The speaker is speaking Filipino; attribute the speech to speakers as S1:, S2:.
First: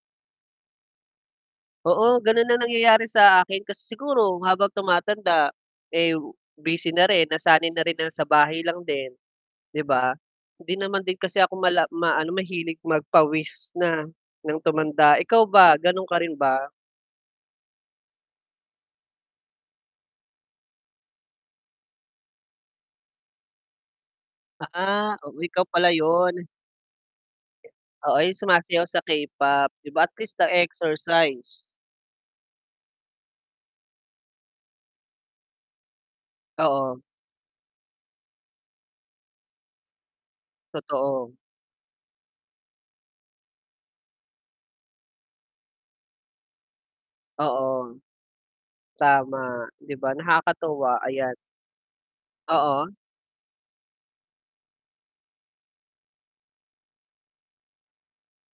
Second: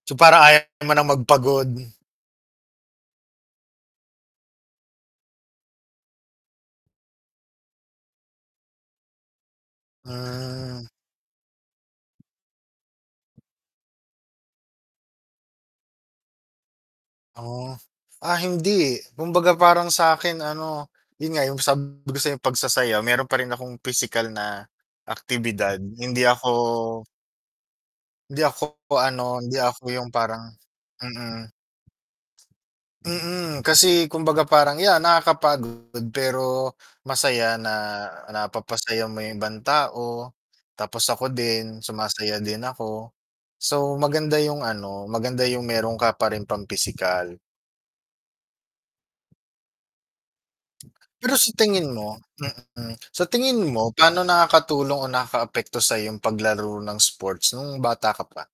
S1: So, parang ayaw mo nang magpagod.
S2: Oo ganun ang nangyayari sa akin kasi siguro habang tumatanda, eh, busy na rin nasanay na rin na sa bahay lang din, 'di ba? Hindi
S1: Hmm.
S2: naman din kasi ako mala maano mahilig magpawis na, ng tumanda. Ikaw ba gano'n ka rin ba?
S1: Oh, ah, hindi, kumbaga parang sa'kin ano, 'yun nga yung sabi ko sa pagsasayaw meron pa rin akong pisikal na
S2: Ah, oh, ikaw
S1: aktibidad,
S2: pala
S1: hindi
S2: yun.
S1: ako
S2: Oo, yung
S1: hindi ako
S2: sumasayaw sa
S1: ano hindi
S2: K-pop,
S1: ako
S2: 'di ba
S1: yung
S2: at least
S1: parang mm.
S2: na-exercise.
S1: Mm, kasi kumbaga parang yan nakakapagod pero
S2: Oo.
S1: masaya na napapasaya mo yung ibang tao, tapos ako
S2: Totoo.
S1: din sumasaya din ako, so maganda yung ano, maganda yung meron ka pa ring pang pisikal.
S2: Oo. Tama, 'di ba nakakatuwa, ayan.
S1: Pero sa tingin mo,
S2: Oo.
S1: mm, sa tingin mo paano nakakatulong o nakaapekto sa'yo yung paglaro ng sports nung bata ka pa?